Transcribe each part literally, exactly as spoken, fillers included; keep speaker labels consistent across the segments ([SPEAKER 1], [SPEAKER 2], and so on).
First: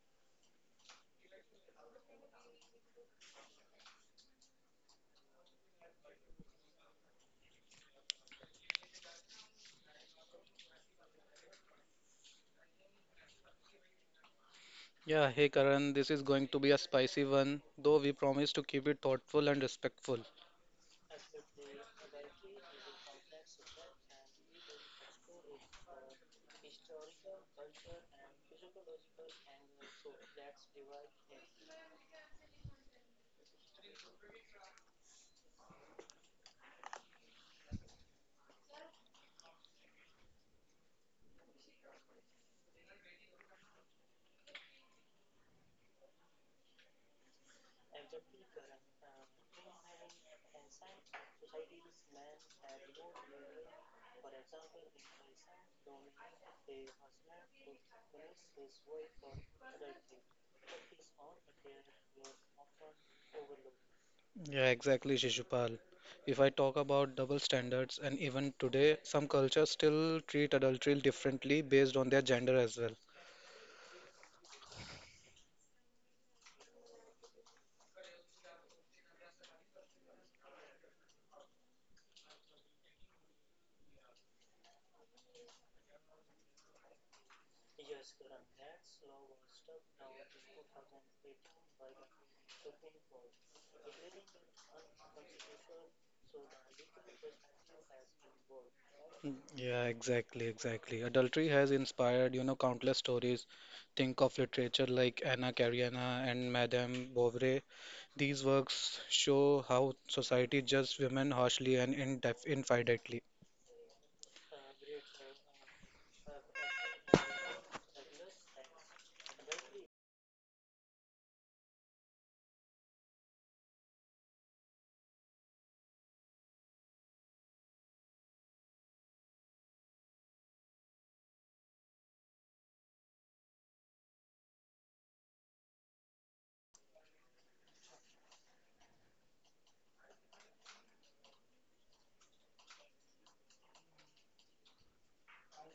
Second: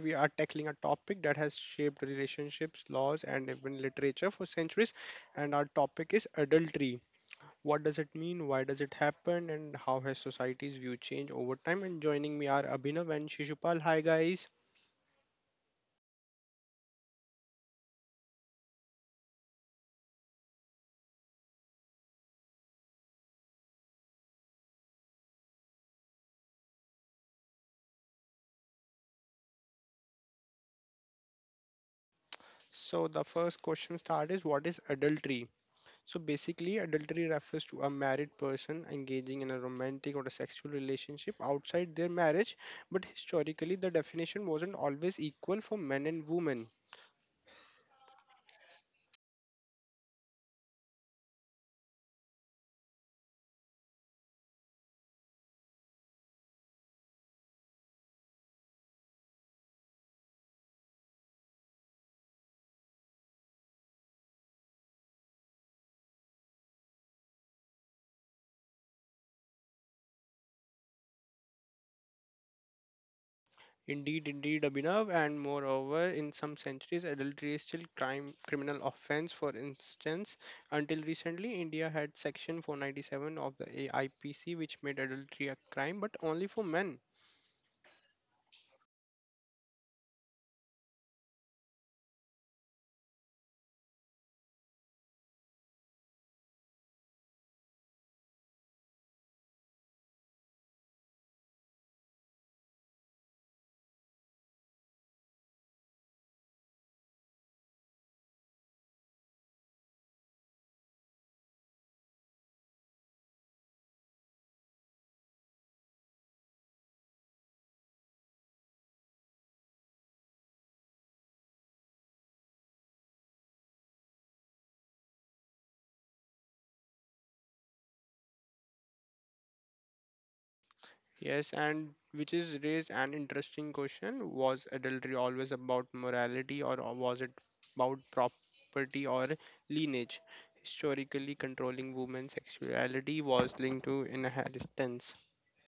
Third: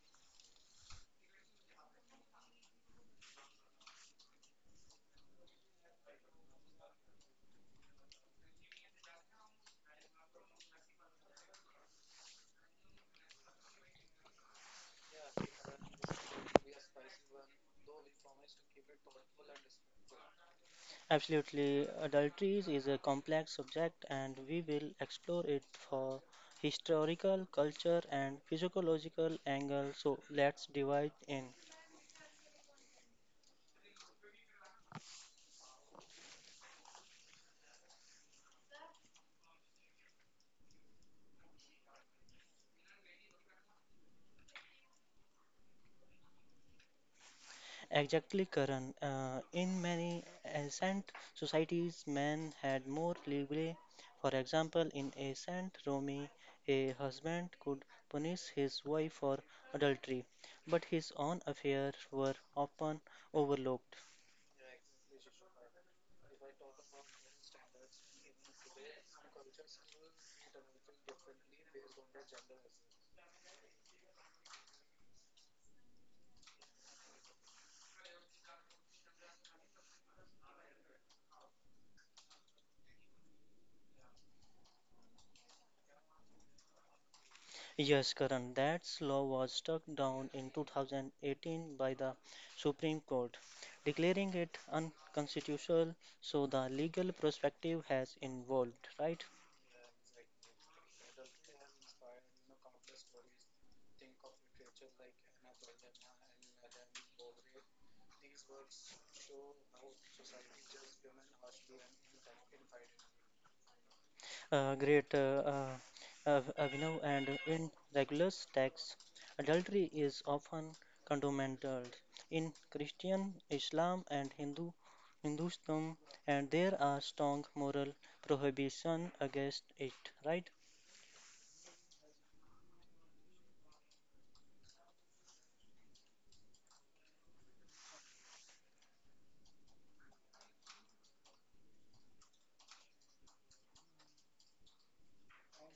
[SPEAKER 1] we are tackling a topic that has shaped relationships, laws, and even literature for centuries. And our topic is adultery. What does it mean? Why does it happen? And how has society's view changed over time? And joining me are Abhinav and Shishupal. Hi, guys.
[SPEAKER 2] Yeah, hey Karan, this is going to be a spicy one, though we promise to keep it thoughtful and respectful.
[SPEAKER 3] Absolutely, adulteries is a complex subject and we will explore it for historical, culture and physiological angle. So let's divide in.
[SPEAKER 1] So, the first question start is what is adultery? So basically, adultery refers to a married person engaging in a romantic or a sexual relationship outside their marriage, but historically, the definition wasn't always equal for men and women.
[SPEAKER 3] Exactly, Karan. Uh, in many ancient societies, men had more leeway. For example, in ancient Rome, a husband could punish his wife for adultery, but his own affairs were often overlooked.
[SPEAKER 2] Yeah, exactly, Shishupal. If I talk about double standards, and even today, some cultures still treat adultery differently based on their gender as well.
[SPEAKER 1] Indeed, indeed, Abhinav, and moreover, in some centuries, adultery is still crime criminal offense. For instance, until recently, India had Section four ninety-seven of the A I P C, which made adultery a crime, but only for men.
[SPEAKER 3] Yes, Karan, that law was struck down in two thousand eighteen by the Supreme Court, declaring it unconstitutional. So the legal perspective has evolved, right?
[SPEAKER 2] Mm, Yeah, exactly, exactly. Adultery has inspired, you know, countless stories. Think of literature like Anna Karenina and Madame Bovary. These works show how society judges women harshly and indef- infinitely.
[SPEAKER 3] Uh, great, uh, uh, Av- Avinav, and in regular texts, adultery is often condemned in Christian, Islam, and Hindu Hinduism, and there are strong moral prohibition against it, right?
[SPEAKER 1] Yes, and which is raised an interesting question. Was adultery always about morality or was it about property or lineage? Historically, controlling women's sexuality was linked to inheritance.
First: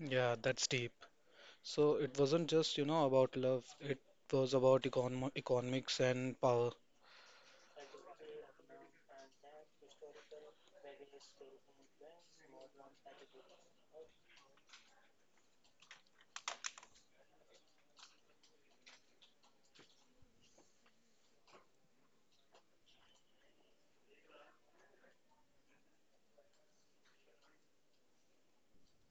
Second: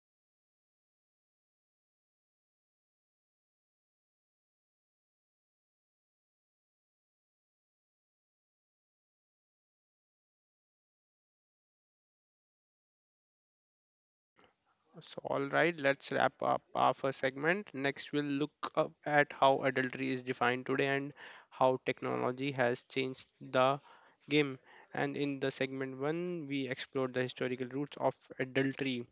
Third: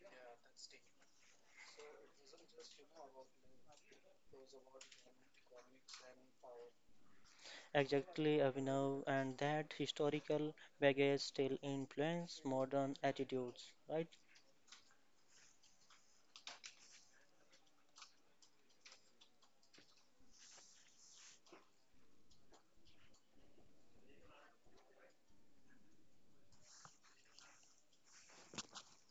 [SPEAKER 2] Yeah, that's deep. So it wasn't just, you know, about love. It was about econ economics and power.
[SPEAKER 3] Exactly, Abhinav, and that historical baggage still influence modern attitudes, right?
[SPEAKER 1] So, all right, let's wrap up our first segment. Next, we'll look up at how adultery is defined today and how technology has changed the game. And in the segment one, we explored the historical roots of adultery.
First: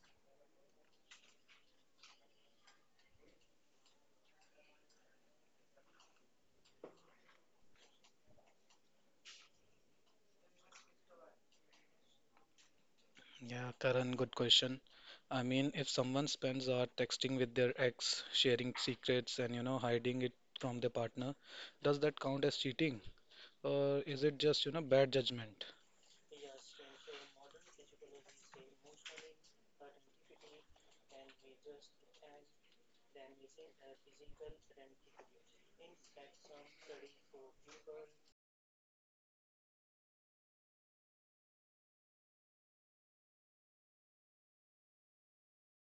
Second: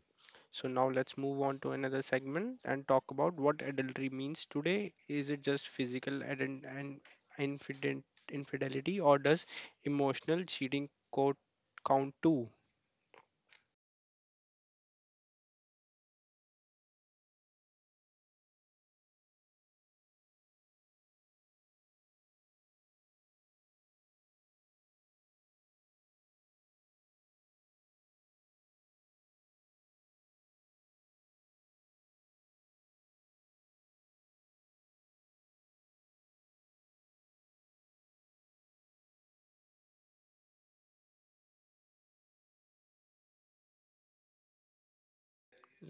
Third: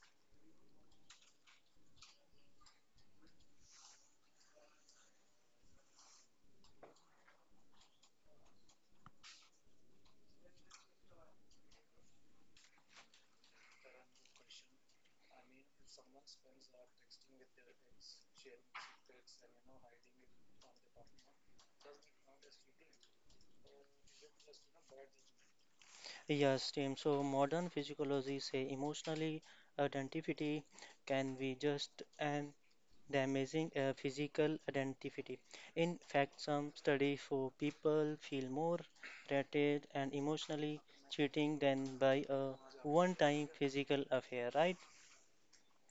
[SPEAKER 1] So now let's move on to another segment and talk about what adultery means today. Is it just physical and and infident infidelity, or does emotional cheating co- count too?
[SPEAKER 2] Yeah, Karan, good question. I mean, if someone spends hours texting with their ex, sharing secrets and, you know, hiding it from their partner, does that count as cheating? Or is it just, you know, bad judgment?
[SPEAKER 3] Yes, team. So modern physiology say emotionally identity can be just and damaging a physical identity. In fact, some study for people feel more rated and emotionally cheating than by a one-time physical affair, right?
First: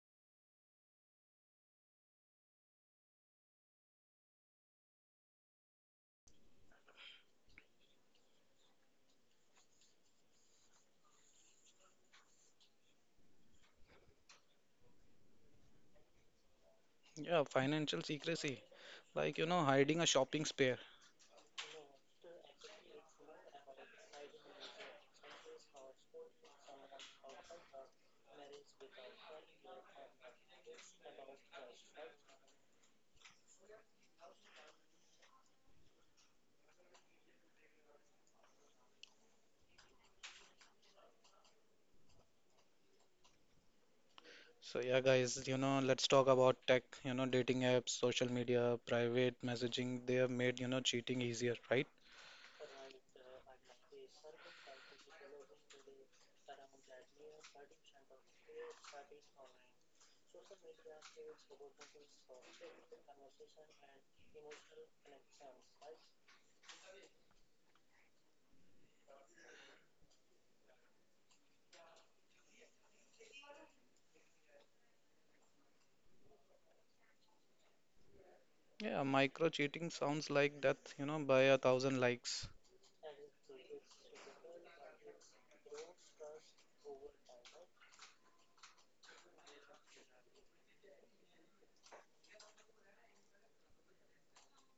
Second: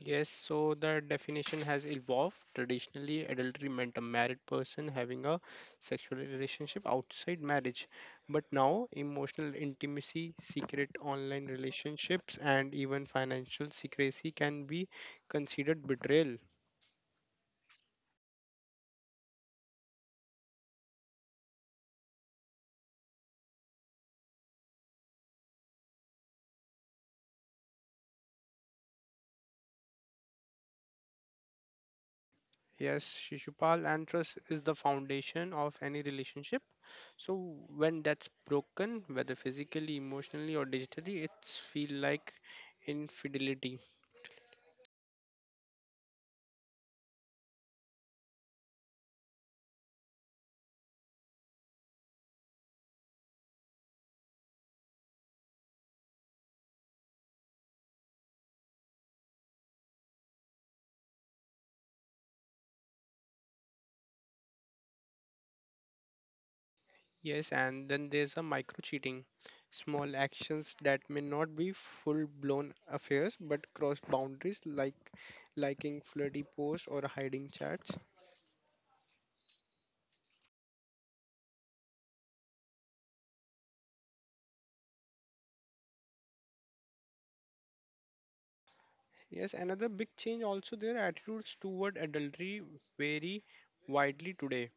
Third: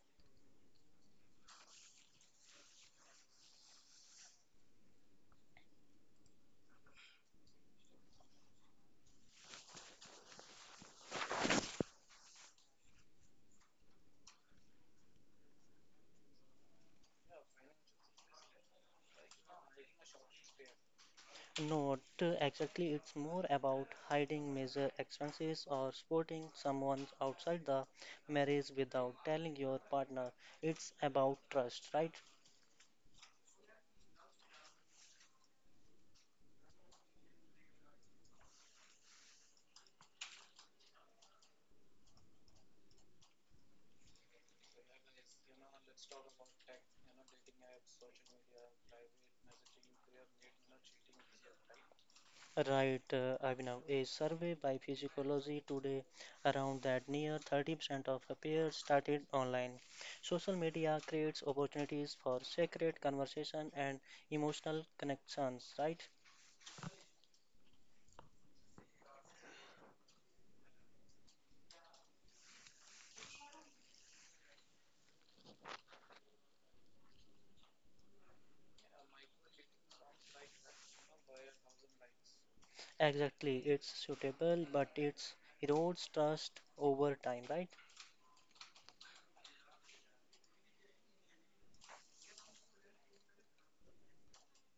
[SPEAKER 1] Yes, so the definition has evolved. Traditionally, adultery meant a married person having a sexual relationship outside marriage. But now, emotional intimacy, secret online relationships, and even financial secrecy can be considered betrayal.
[SPEAKER 2] Yeah, financial secrecy. Like, you know, hiding a shopping spare.
[SPEAKER 3] Not exactly, it's more about hiding major expenses or supporting someone outside the marriage without telling your partner. It's about trust, right?
[SPEAKER 1] Yes, Shishupal, and trust is the foundation of any relationship. So when that's broken, whether physically, emotionally, or digitally, it's feel like infidelity.
[SPEAKER 2] So yeah, guys, you know, let's talk about tech, you know, dating apps, social media, private messaging. They have made, you know, cheating easier, right?
[SPEAKER 3] Right, uh, Abhinav. A survey by Physiology today around that near thirty percent of affairs started online. Social media creates opportunities for sacred conversation and emotional connections, right?
[SPEAKER 1] Yes, and then there's a micro cheating, small actions that may not be full-blown affairs but cross boundaries, like liking flirty posts or hiding chats.
[SPEAKER 2] Yeah, micro cheating sounds like death, you know, by a thousand likes.
[SPEAKER 3] Exactly, it's suitable, but it erodes trust over time, right?
[SPEAKER 1] Yes, another big change also their attitudes toward adultery vary widely today.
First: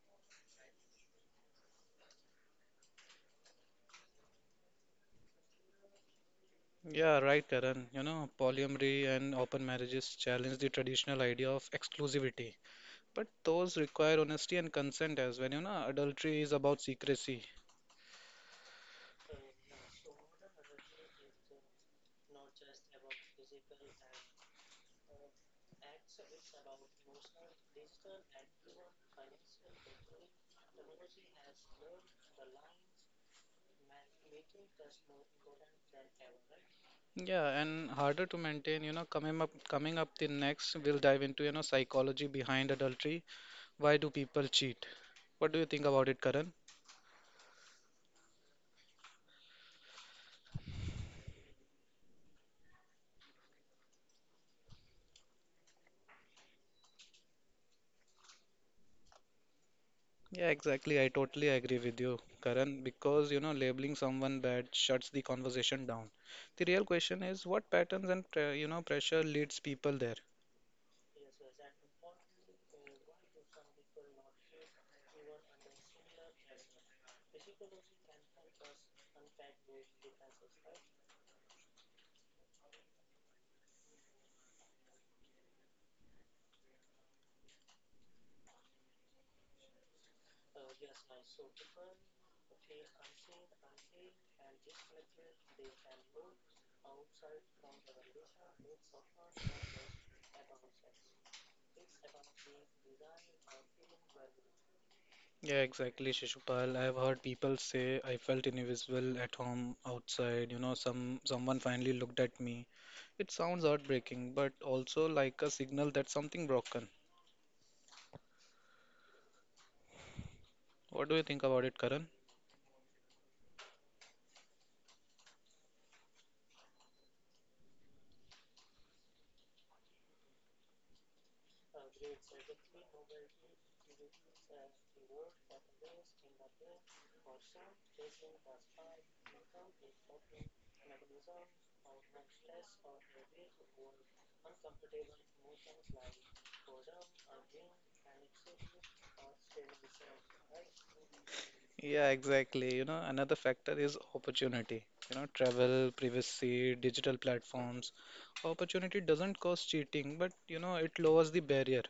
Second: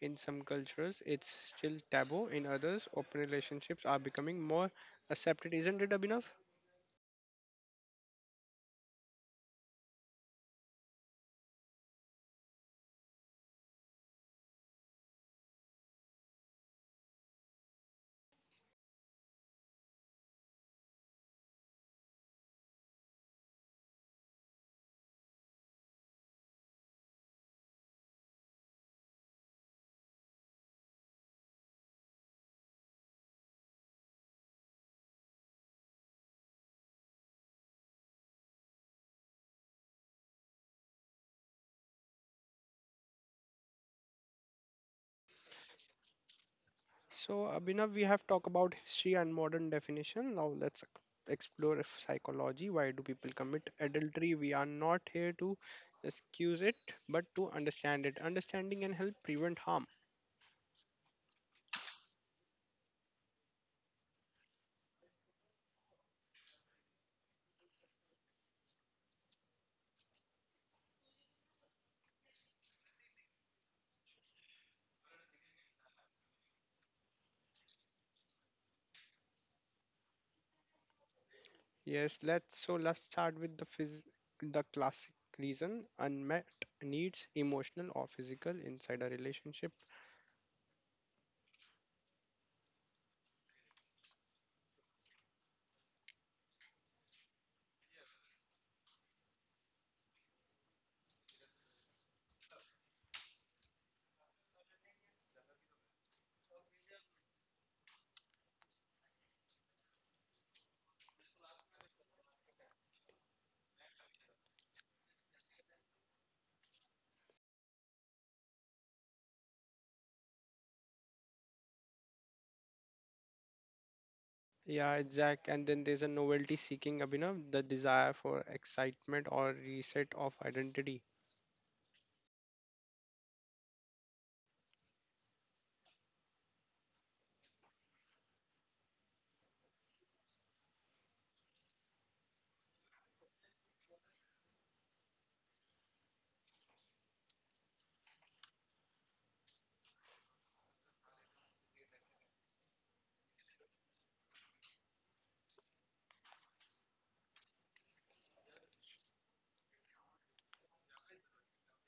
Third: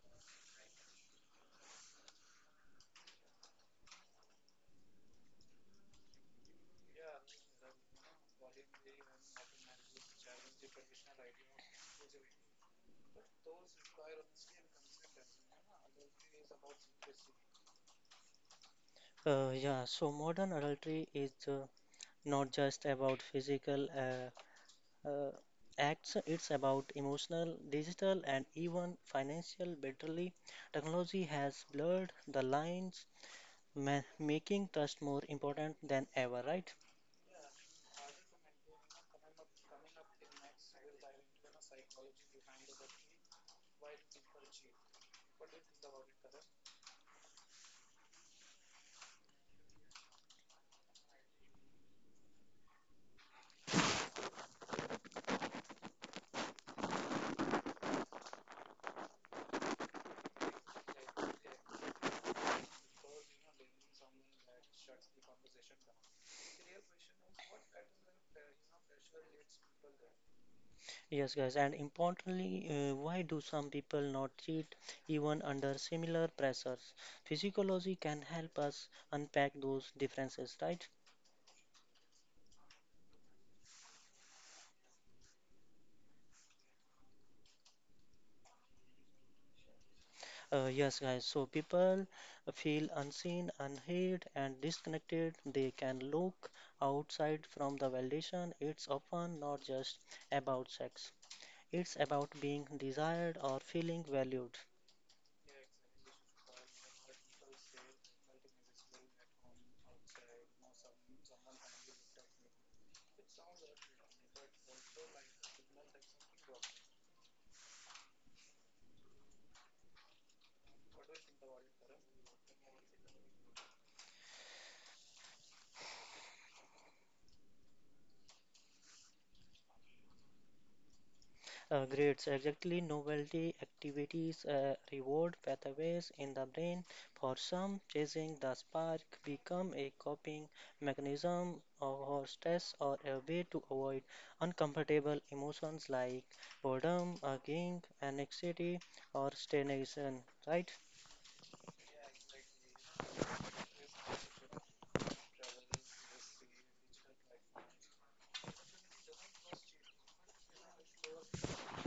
[SPEAKER 1] In some cultures, it's still taboo. In others, open relationships are becoming more accepted. Isn't it, Abhinav?
[SPEAKER 2] Yeah, right, Karan. You know, polyamory and open marriages challenge the traditional idea of exclusivity, but those require honesty and consent as well. You know, adultery is about secrecy.
[SPEAKER 3] Uh, yeah, so modern adultery is uh, not just about physical uh, uh, acts, it's about emotional, digital, and even financial battery. Technology has blurred the lines, ma making trust more important than ever, right?
[SPEAKER 2] Yeah, and harder to maintain. You know, coming up, coming up the next, we'll dive into, you know, psychology behind adultery. Why do people cheat? What do you think about it, Karan?
[SPEAKER 1] So, Abhinav, we have talked about history and modern definition. Now, let's explore if psychology. Why do people commit adultery? We are not here to excuse it, but to understand it. Understanding and help prevent harm.
[SPEAKER 2] Yeah, exactly. I totally agree with you, Karan, because you know, labeling someone bad shuts the conversation down. The real question is what patterns and pre- you know, pressure leads people there.
[SPEAKER 3] Yes, guys, and importantly, uh, why do some people not cheat even under similar pressures? Physiology can help us unpack those differences, right?
[SPEAKER 1] Yes, let's so let's start with the phys- the classic reason unmet needs, emotional or physical, inside a relationship.
[SPEAKER 3] Uh, yes, guys. So people feel unseen, unheard, and disconnected. They can look outside from the validation. It's often not just about sex. It's about being desired or feeling valued.
[SPEAKER 2] Yeah, exactly, Shishupal. I've heard people say I felt invisible at home, outside, you know, some someone finally looked at me. It sounds heartbreaking, but also like a signal that something broken. What do you think about it, Karan?
[SPEAKER 1] Yeah, exact. And then there's a novelty seeking, Abhinav, the desire for excitement or reset of identity.
[SPEAKER 3] Uh, grades exactly novelty activities uh, reward pathways in the brain. For some, chasing the spark become a coping mechanism or or stress or a way to avoid uncomfortable emotions like boredom, aching, anxiety, or stagnation. Right?
[SPEAKER 2] Yeah, exactly. You know, another factor is opportunity. You know, travel, privacy, digital platforms. Opportunity doesn't cause cheating, but you know, it lowers the barrier.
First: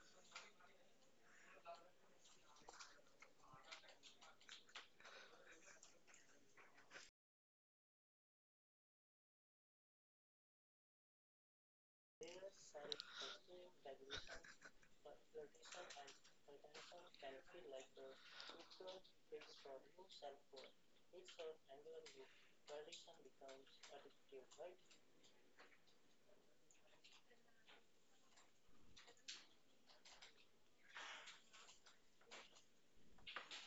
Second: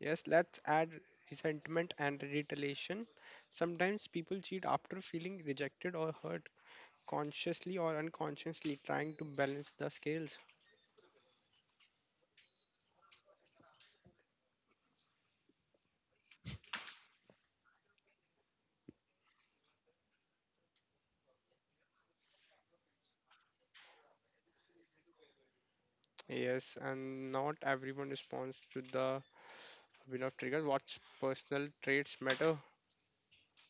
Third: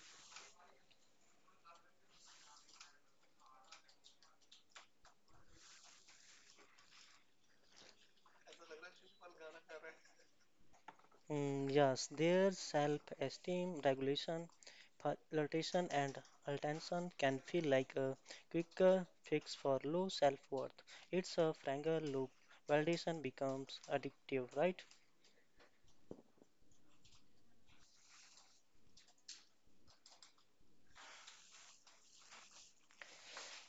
[SPEAKER 1] Yes, let's add resentment and retaliation. Sometimes people cheat after feeling rejected or hurt, consciously or unconsciously, trying to balance the scales.
[SPEAKER 3] Mm, yes, their self-esteem regulation, flirtation, and attention can feel like a quicker fix for low self-worth. It's a franger loop. Validation becomes addictive, right?
[SPEAKER 1] Yes, and not everyone responds to the Abhinav trigger. What personal traits matter?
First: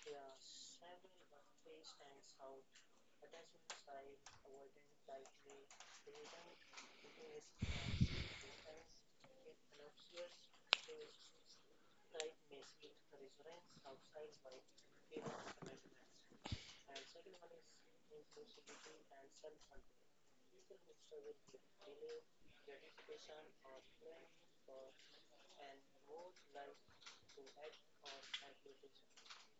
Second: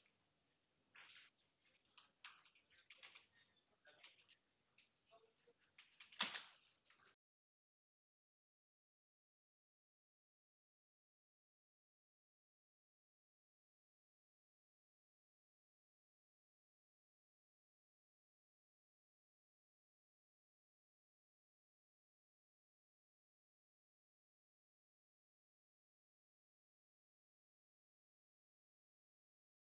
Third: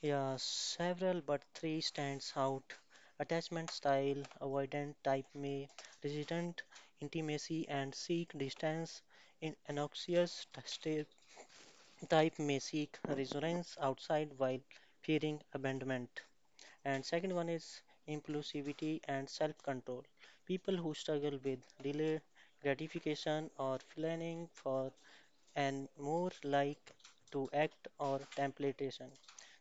[SPEAKER 3] Yeah, several but three stands out. Attachment style, avoidant type may, resistant intimacy and seek distance. In anxious t- state type may seek resonance outside while fearing abandonment. And second one is impulsivity and self-control. People who struggle with delayed gratification or planning for and more like to act or temptation.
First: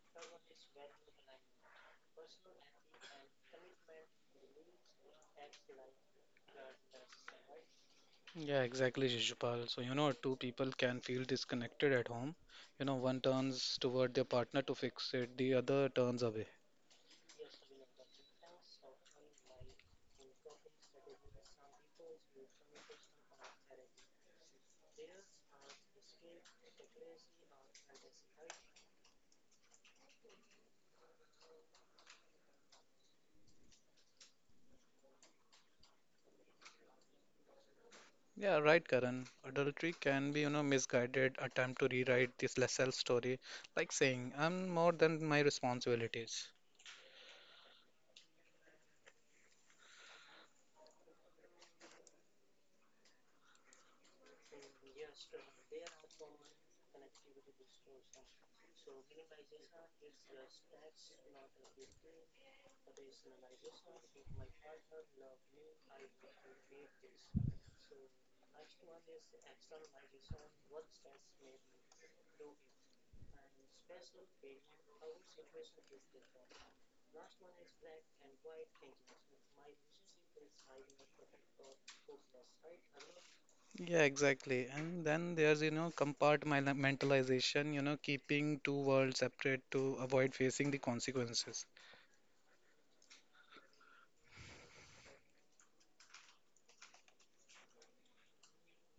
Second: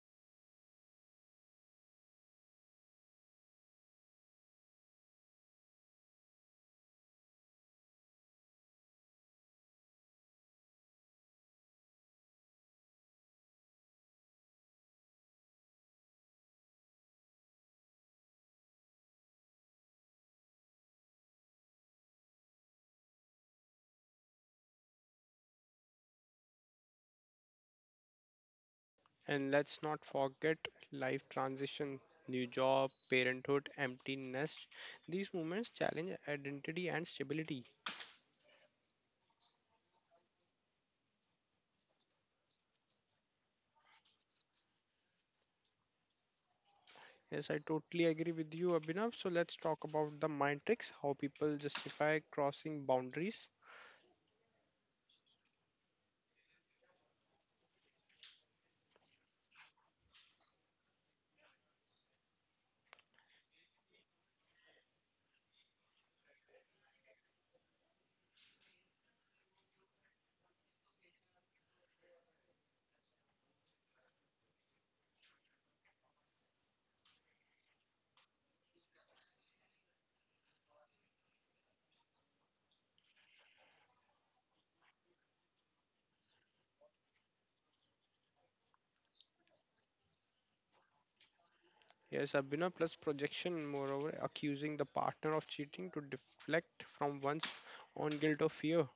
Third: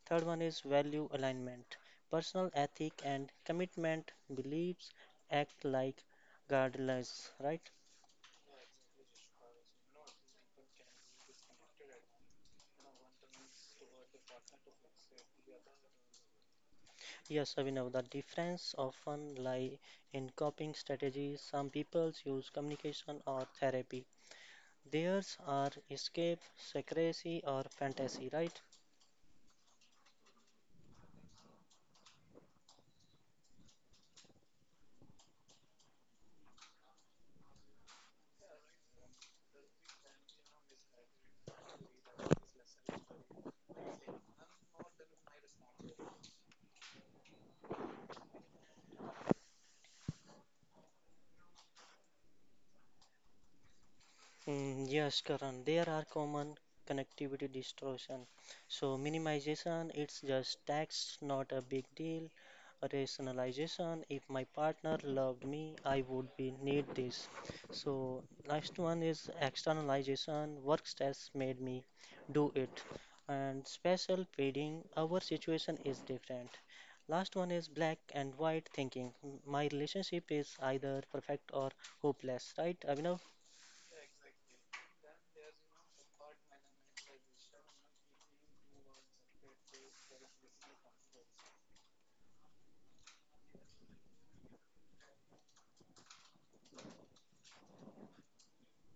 [SPEAKER 3] Third one is value alignment. Personal ethic and commitment beliefs act like guidelines, right?
[SPEAKER 2] Yeah, exactly, Shishupal. So, you know, two people can feel disconnected at home. You know, one turns toward their partner to fix it, the other turns away.
[SPEAKER 3] Yes, Abhinav, the difference often lie in coping strategies. Some people use communication or therapy, theirs are escape, secrecy, or fantasy, right?
[SPEAKER 1] And let's not forget life transition, new job, parenthood, empty nest. These moments challenge identity and stability.
[SPEAKER 2] Yeah, right, Karan. Adultery can be, you know, misguided attempt to rewrite this self story, like saying, I'm more than my responsibilities.
[SPEAKER 1] Yes, I totally agree with you, Abhinav. So let's talk about the mind tricks, how people justify crossing boundaries.
[SPEAKER 3] Mm, yes, Karan, there are common connectivity distortion. So minimization, it's just tax, not a big deal. Rationalization, if my partner loved me, I would be need this. So next one is externalization, work stress made me do it. And special feeding, our situation is different. Last one is black and white thinking. My relationship is either perfect or hopeless, right, Abhinav?
[SPEAKER 2] Yeah, exactly. And then there's, you know, compartmentalization, you know, keeping two worlds separate to avoid facing the consequences.
[SPEAKER 1] Yes, Abhinav plus projection, moreover, accusing the partner of cheating to deflect from one's own guilt or fear.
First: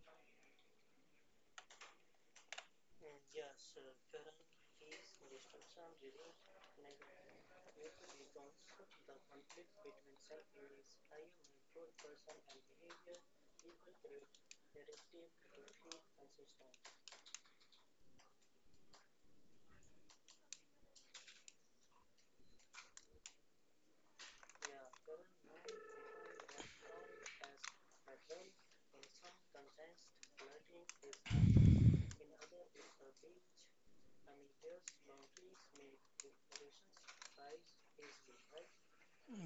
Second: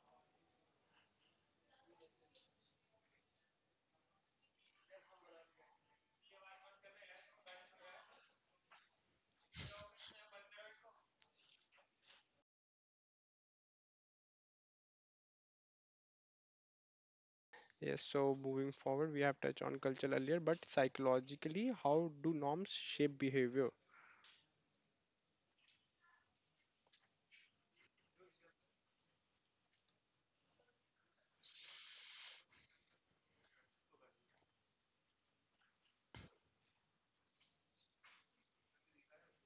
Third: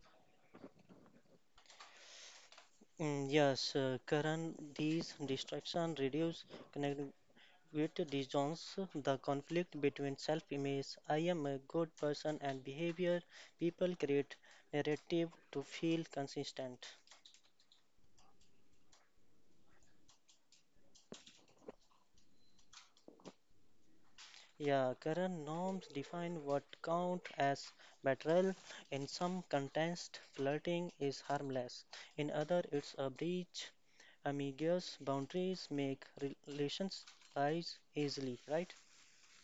[SPEAKER 3] Mm, Yes, uh, Karan, these distractions reduce connectivity disjoints the conflict between self-image, I am a good person, and behavior. People create narrative to feel consistent.
[SPEAKER 1] Yes, so moving forward, we have touched on culture earlier, but psychologically, how do norms shape behavior?
[SPEAKER 3] Yeah, current norms define what count as betrayal. In some contexts, flirting is harmless. In other, it's a breach. Ambiguous boundaries make relations rise easily, right?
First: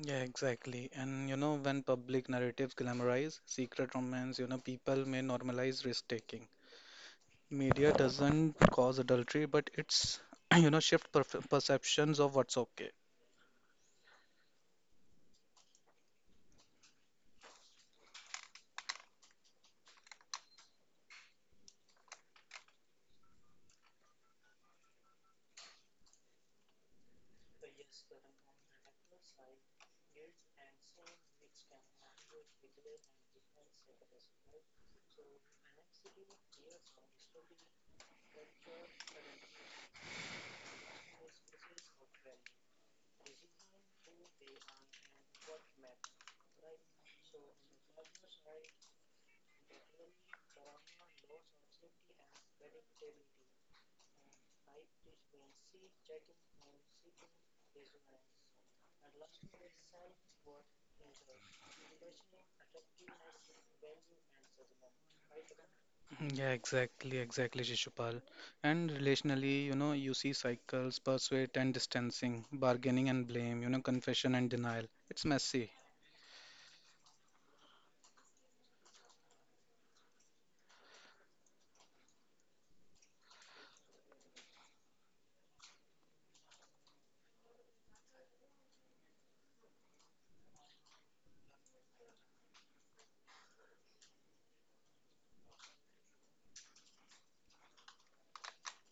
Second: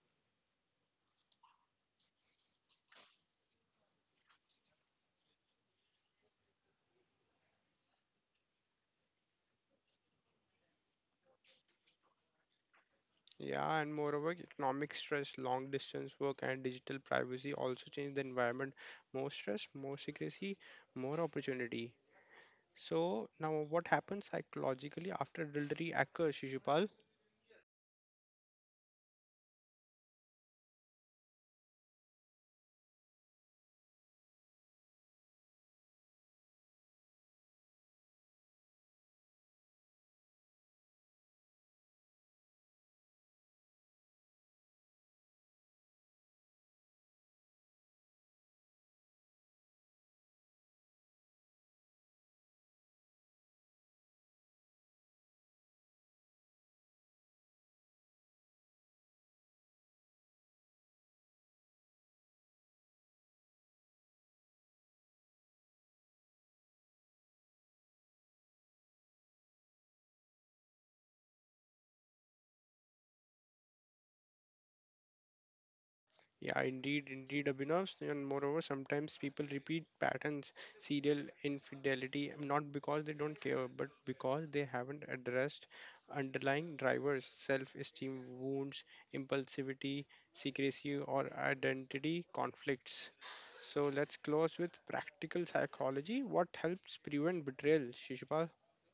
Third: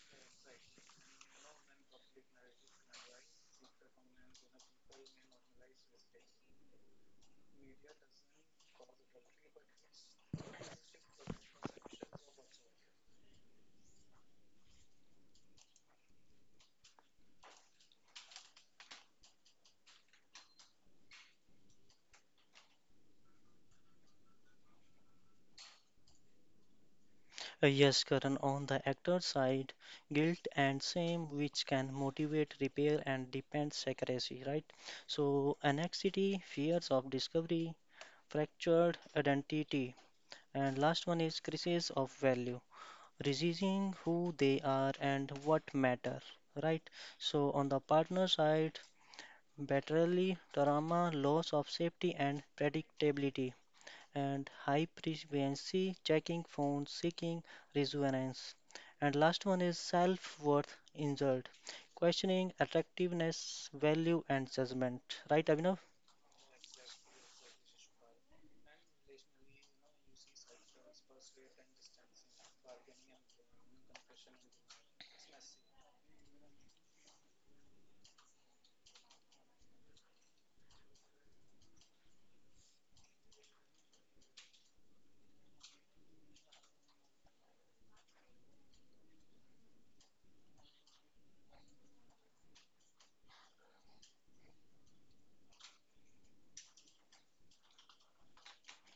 [SPEAKER 2] Yeah, exactly. And, you know, when public narratives glamorize secret romance, you know, people may normalize risk taking. Media doesn't cause adultery, but it's, you know, shift perf perceptions of what's okay.
[SPEAKER 1] Yeah, and moreover, economic stress, long distance work, and digital privacy also change the environment. More stress, more secrecy, more opportunity. So, now what happens psychologically after adultery occurs, Shishupal?
[SPEAKER 3] Uh, Yes, Karan, on the actor side, guilt and shame which can motivate repair and depend secrecy, right? So anxiety, fears of discovery, fractured identity, and last one is crisis of value, realizing who they are and what matter, right? So on the partner side, betrayal, trauma, loss of safety and predictability and high frequency checking, phone seeking resonance. And last one is self worth injured, questioning attractiveness, value, and judgment. Right, Abhinav?
[SPEAKER 2] Yeah, exactly, exactly, Shishupal. And relationally, you know, you see cycles, persuade and distancing, bargaining and blame, you know, confession and denial. It's messy.
[SPEAKER 1] Yeah, indeed, indeed, Abhinav. And moreover, sometimes people repeat patterns, serial infidelity, not because they don't care, but because they haven't addressed underlying drivers, self esteem wounds, impulsivity, secrecy, or identity conflicts. So let's close with practical psychology. What helps prevent betrayal, Shishupal?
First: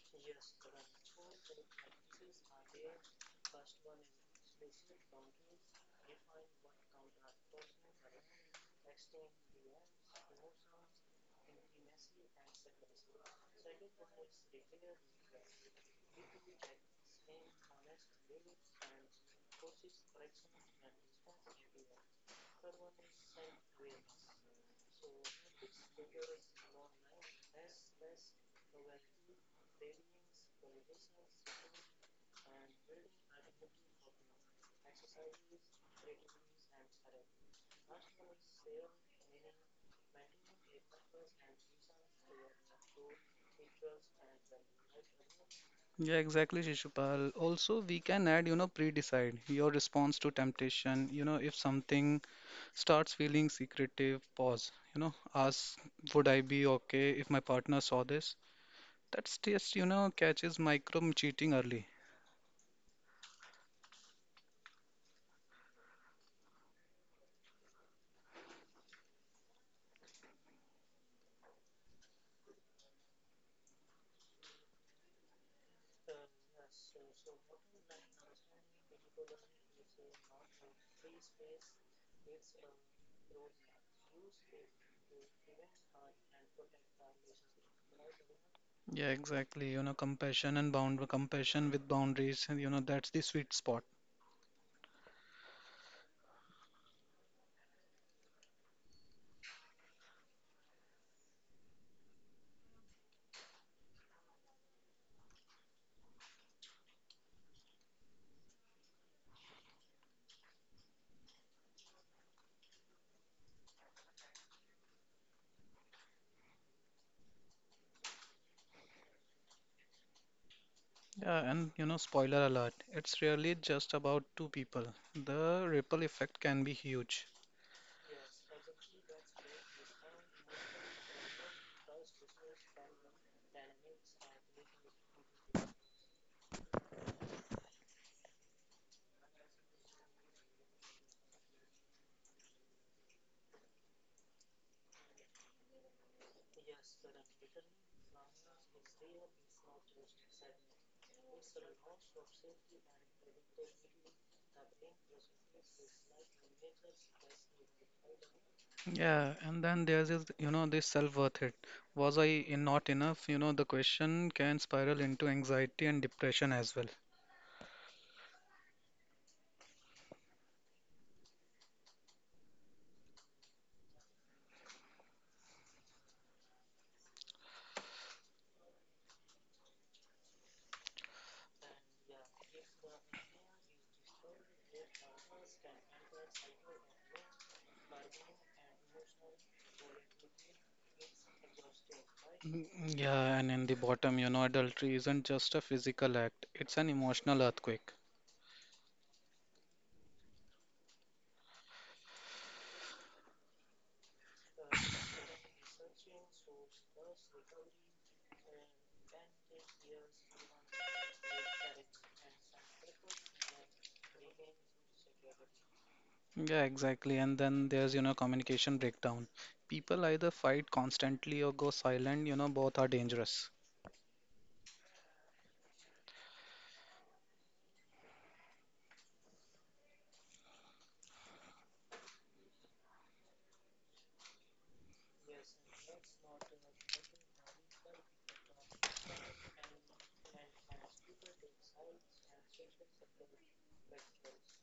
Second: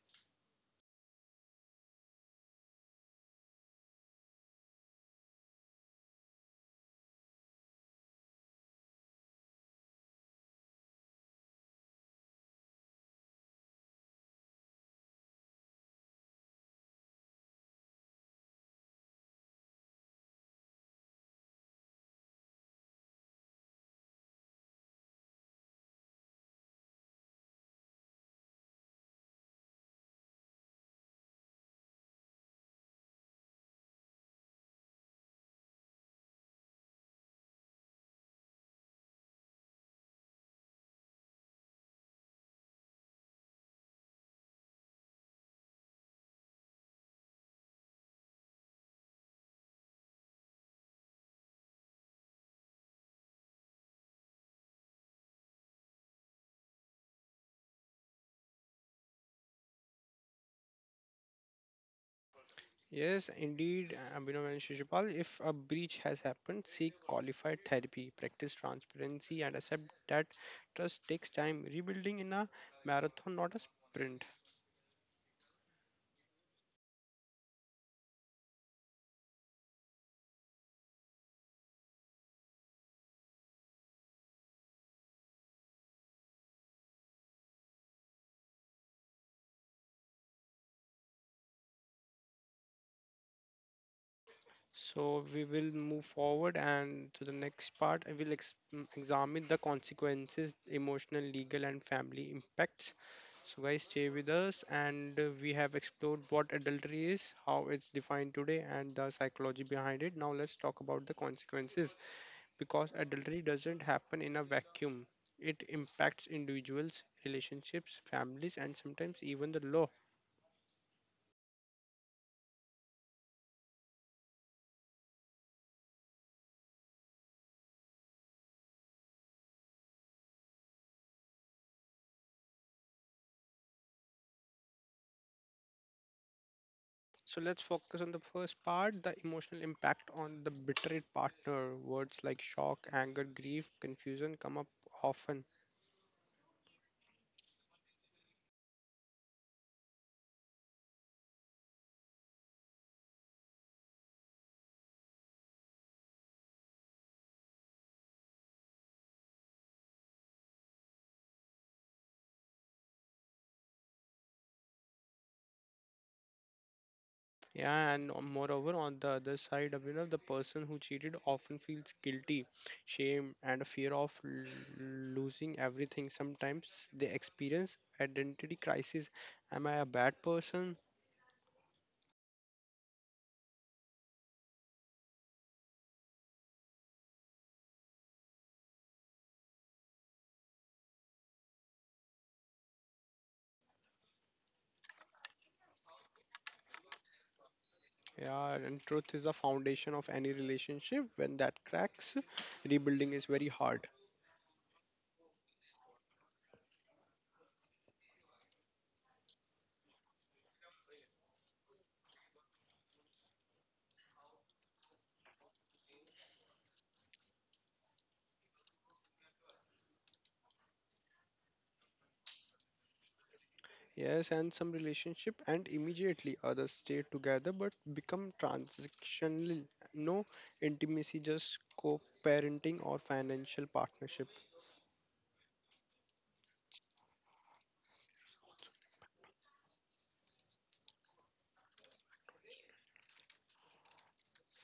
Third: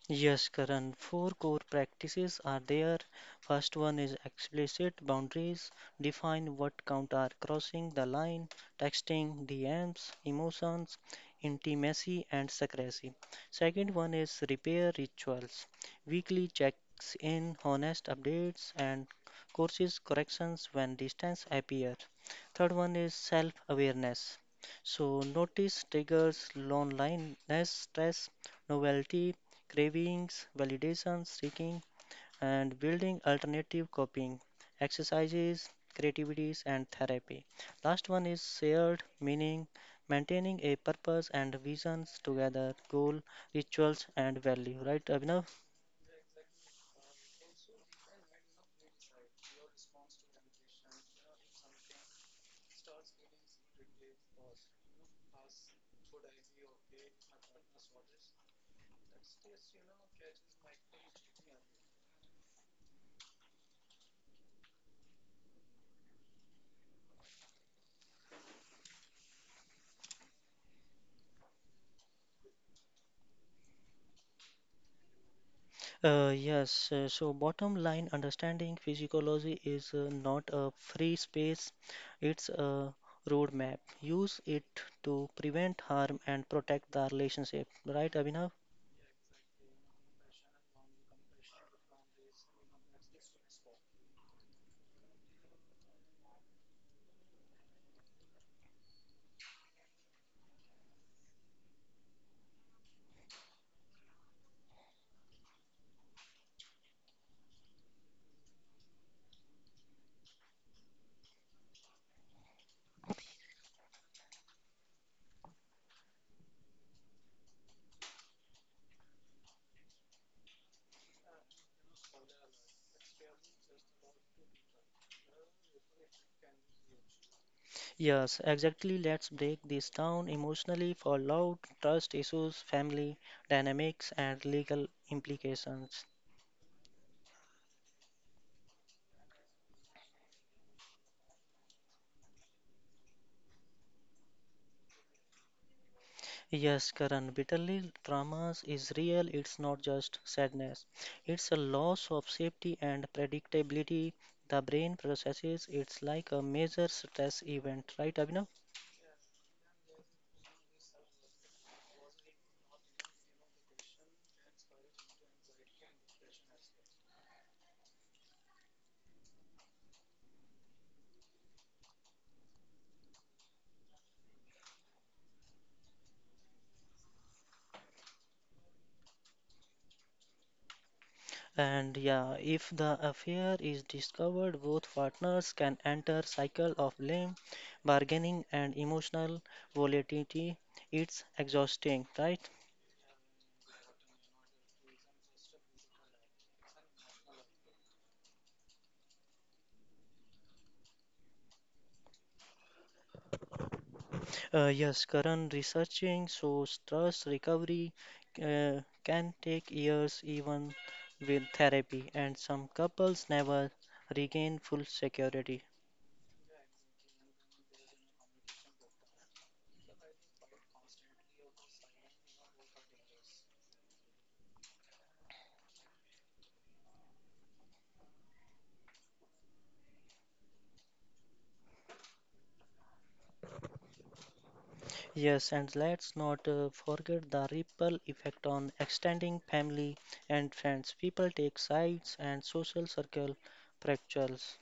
[SPEAKER 3] Yes, Karan, four core practices are there. First one is explicit boundaries, define what count are crossing the line, texting, D Ms, emotions, intimacy, and secrecy. Second one is repair rituals, weekly checks in, honest updates, and courses corrections when distance appear. Third one is self awareness. So notice triggers, loneliness, stress, novelty, cravings, validation seeking, and building alternative coping, exercises, creativities, and therapy. Last one is shared meaning, maintaining a purpose and visions together, goal, rituals, and value. Right, Abhinav?
[SPEAKER 2] Yeah, exactly, Shishupal. Also, we can add, you know, pre-decide your response to temptation. You know, if something starts feeling secretive, pause. You know, ask, would I be okay if my partner saw this? That's just, you know, catches micro cheating early.
[SPEAKER 1] Yes, indeed, uh, Abhinav and Shishupal. If a breach has happened, seek qualified therapy, practice transparency, and accept that trust takes time. Rebuilding in a marathon, not a sprint.
[SPEAKER 3] Uh, yes, uh, so bottom line understanding physiology is uh, not a free space, it's a roadmap. Use it to prevent harm and protect the relationship. Right, Abhinav?
[SPEAKER 2] Yeah, exactly. You know, compassion and bound compassion with boundaries, and you know, that's the sweet spot.
[SPEAKER 1] So we will move forward, and to the next part, I will ex- mm, examine the consequences, emotional, legal, and family impacts. So, guys, stay with us, and uh, we have explored what adultery is, how it's defined today, and the psychology behind it. Now, let's talk about the consequences, because adultery doesn't happen in a vacuum. It impacts individuals, relationships, families, and sometimes even the law.
[SPEAKER 2] Yeah, and you know, spoiler alert, it's really just about two people. The ripple effect can be huge.
[SPEAKER 3] Yes, exactly. Let's break this down emotionally for love, trust issues, family dynamics, and legal implications.
[SPEAKER 1] So let's focus on the first part the emotional impact on the betrayed partner. Words like shock, anger, grief, confusion come up often.
[SPEAKER 3] Yes, Karan, bitterly traumas is real. It's not just sadness. It's a loss of safety and predictability. The brain processes it's like a major stress event, right, Abhinav?
[SPEAKER 2] Yeah, and then there's this, you know, this self worth it. Was I in- not enough? You know, the question can spiral into anxiety and depression as well.
[SPEAKER 1] Yeah, and on- moreover, on the other side, Abhinav, the person who cheated often feels guilty, shame, and a fear of l- losing everything. Sometimes they experience identity crisis. Am I a bad person?
[SPEAKER 3] And yeah, if the affair is discovered, both partners can enter cycle of blame, bargaining, and emotional volatility. It's exhausting, right?
[SPEAKER 2] Mm, Yeah, and in the bottom, you know, adultery isn't just a physical act, it's an emotional earthquake.
[SPEAKER 1] Yeah, and truth is the foundation of any relationship. When that cracks, rebuilding is very hard.
[SPEAKER 3] Uh, yes, current researching shows trust recovery uh, can take years, even with therapy, and some couples never regain full security.
[SPEAKER 2] Yeah, exactly. And then there's, you know, communication breakdown. People either fight constantly or go silent, you know, both are dangerous.
[SPEAKER 1] Yes, and some relationship and immediately others stay together but become transactional. No intimacy, just co-parenting or financial partnership.
[SPEAKER 3] Yes, and let's not uh, forget the ripple effect on extending family and friends. People take sides and social circle fractures.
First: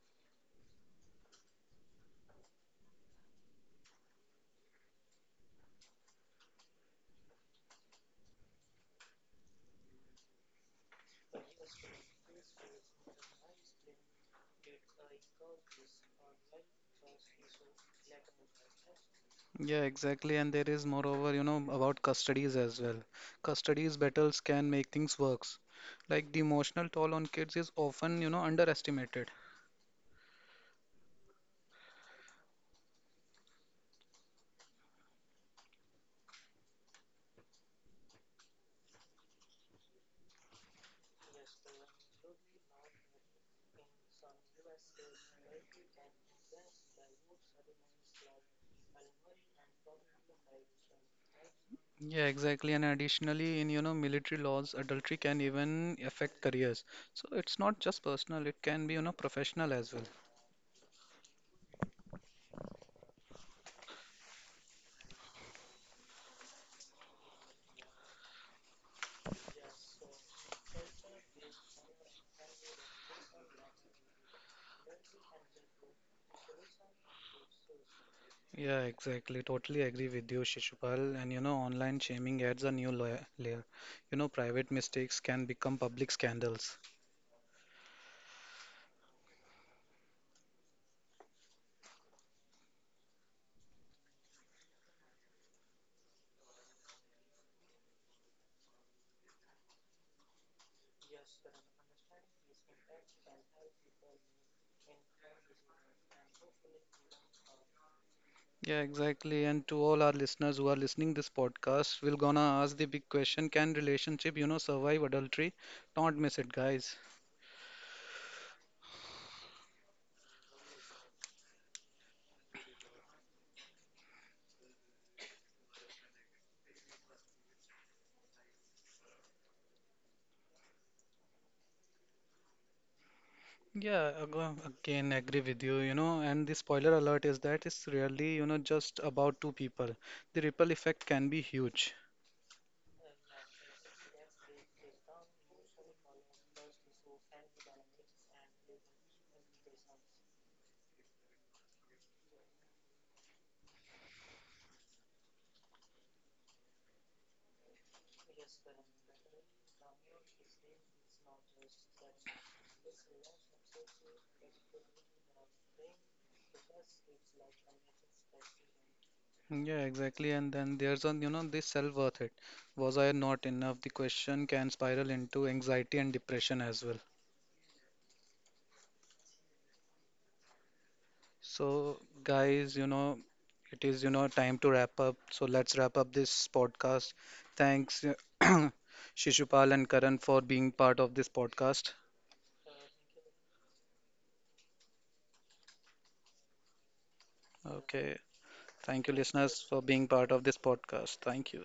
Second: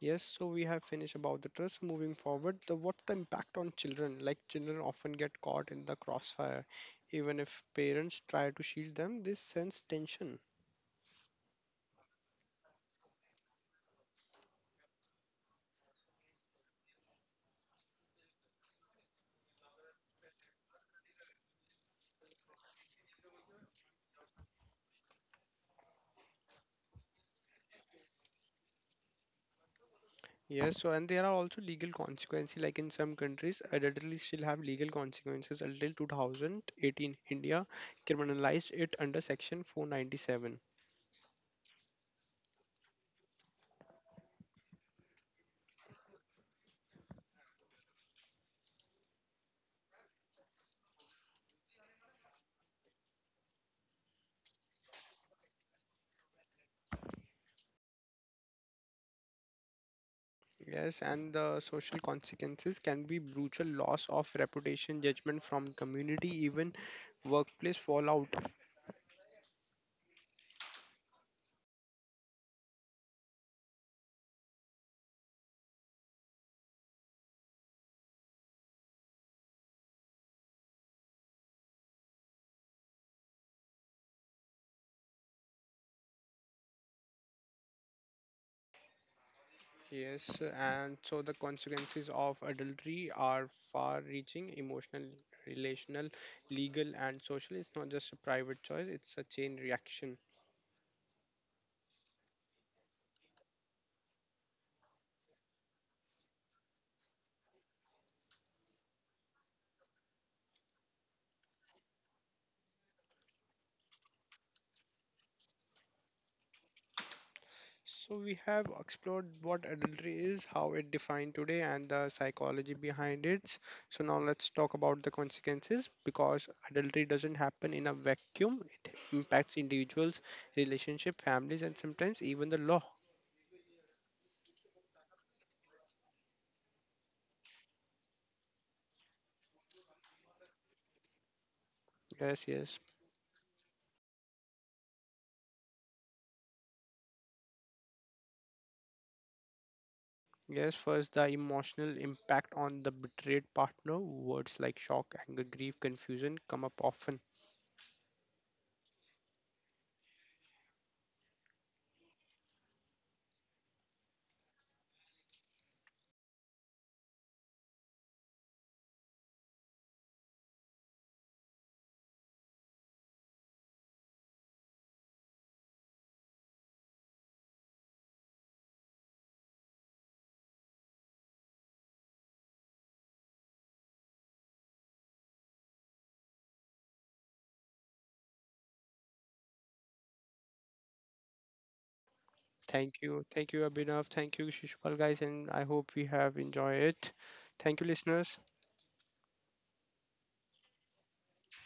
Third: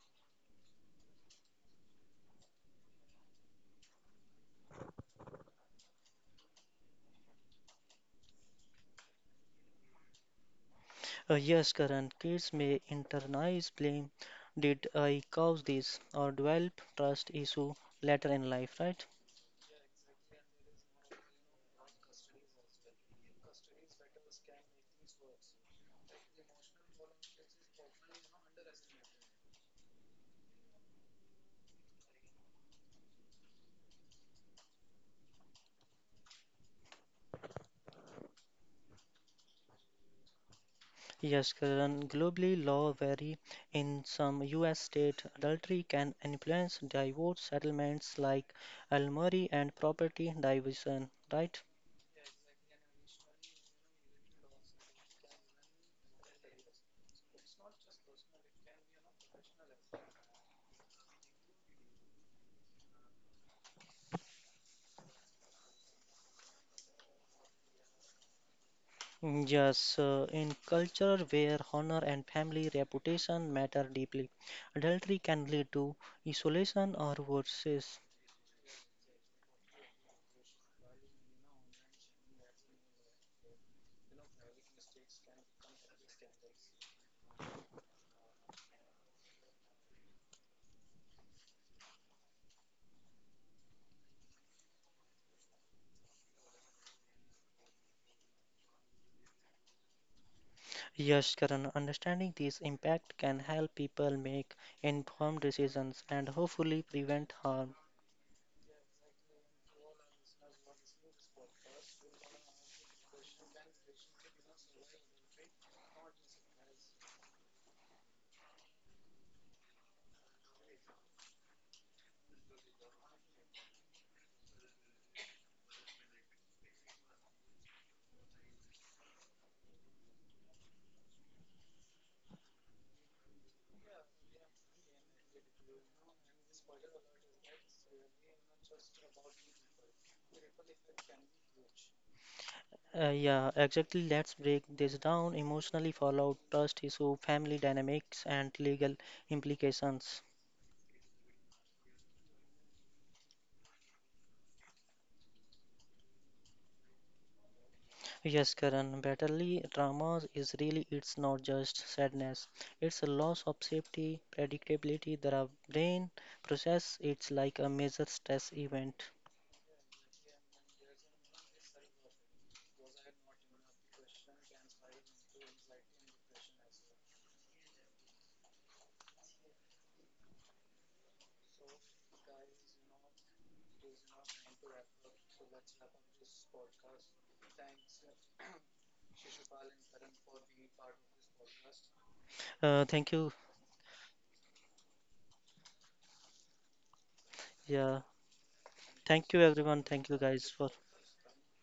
[SPEAKER 1] Yes, so we have finished about the trust. Moving forward, the what's the impact on children? Like children often get caught in the crossfire, even if parents try to shield them. This sends tension.
[SPEAKER 3] Uh, yes, current kids may internalize blame. Did I cause this? Or develop trust issue later in life, right?
[SPEAKER 2] Yeah, exactly. And there is moreover, you know, about custodies as well. Custodies battles can make things worse. Like the emotional toll on kids is often, you know, underestimated.
[SPEAKER 1] Yes, so and there are also legal consequences. Like in some countries, adultery still have legal consequences until two thousand eighteen. India criminalized it under Section four ninety-seven.
[SPEAKER 3] Yes, Karan, globally law vary. In some U S state, adultery can influence divorce settlements like alimony and property division, right?
[SPEAKER 2] Yeah, exactly. And additionally, in, you know, military laws, adultery can even affect careers. So it's not just personal, it can be, you know, professional as well.
[SPEAKER 1] Yes, and the social consequences can be brutal loss of reputation, judgment from community, even workplace fallout.
[SPEAKER 3] Mm, Yes, uh, in culture where honor and family reputation matter deeply, adultery can lead to isolation or worse.
[SPEAKER 2] Yeah, exactly. Totally agree with you, Shishupal. And you know, online shaming adds a new layer. layer. You know, private mistakes can become public scandals.
[SPEAKER 1] Yes, and so the consequences of adultery are far-reaching, emotional, relational, legal, and social. It's not just a private choice; it's a chain reaction.
[SPEAKER 3] Yes, Karan, understanding this impact can help people make informed decisions and hopefully prevent harm.
[SPEAKER 2] Yeah, exactly. And to all our listeners who are listening this podcast, we're gonna ask the big question: Can relationship, you know, survive adultery? Don't miss it, guys.
[SPEAKER 1] So we have explored what adultery is, how it defined today, and the psychology behind it. So now let's talk about the consequences because adultery doesn't happen in a vacuum. It impacts individuals, relationship, families, and sometimes even the law.
[SPEAKER 2] Yeah, ag- again, agree with you, you know, and the spoiler alert is that it's really, you know, just about two people. The ripple effect can be huge.
[SPEAKER 1] Yes, yes.
[SPEAKER 3] Uh, yeah, exactly. Let's break this down emotionally fallout, trust issue, family dynamics, and legal implications.
[SPEAKER 1] Yes, first the emotional impact on the betrayed partner. Words like shock, anger, grief, confusion come up often.
[SPEAKER 3] Yes, Karan, Battlely dramas is really it's not just sadness. It's a loss of safety, predictability. There are brain process. It's like a major stress event.
[SPEAKER 2] Yeah, exactly. And then there's on, you know, this self-worth it. Was I not enough? The question can spiral into anxiety and depression as well. So, guys, you know, it is, you know, time to wrap up. So let's wrap up this podcast. Thanks, Shishupal and Karan for being part of this podcast.
[SPEAKER 3] Uh,
[SPEAKER 1] Thank
[SPEAKER 3] thank
[SPEAKER 1] you.
[SPEAKER 3] you.
[SPEAKER 1] Thank you, Abhinav. Thank you, Shishupal guys, and I hope we have enjoyed it. Thank you,
[SPEAKER 3] Yeah.
[SPEAKER 2] Okay.
[SPEAKER 1] listeners.
[SPEAKER 2] Thank you,
[SPEAKER 3] Thank you
[SPEAKER 2] listeners, for
[SPEAKER 3] everyone.
[SPEAKER 2] being
[SPEAKER 3] Thank you
[SPEAKER 2] part of
[SPEAKER 3] guys
[SPEAKER 2] this
[SPEAKER 3] for
[SPEAKER 2] podcast. Thank you.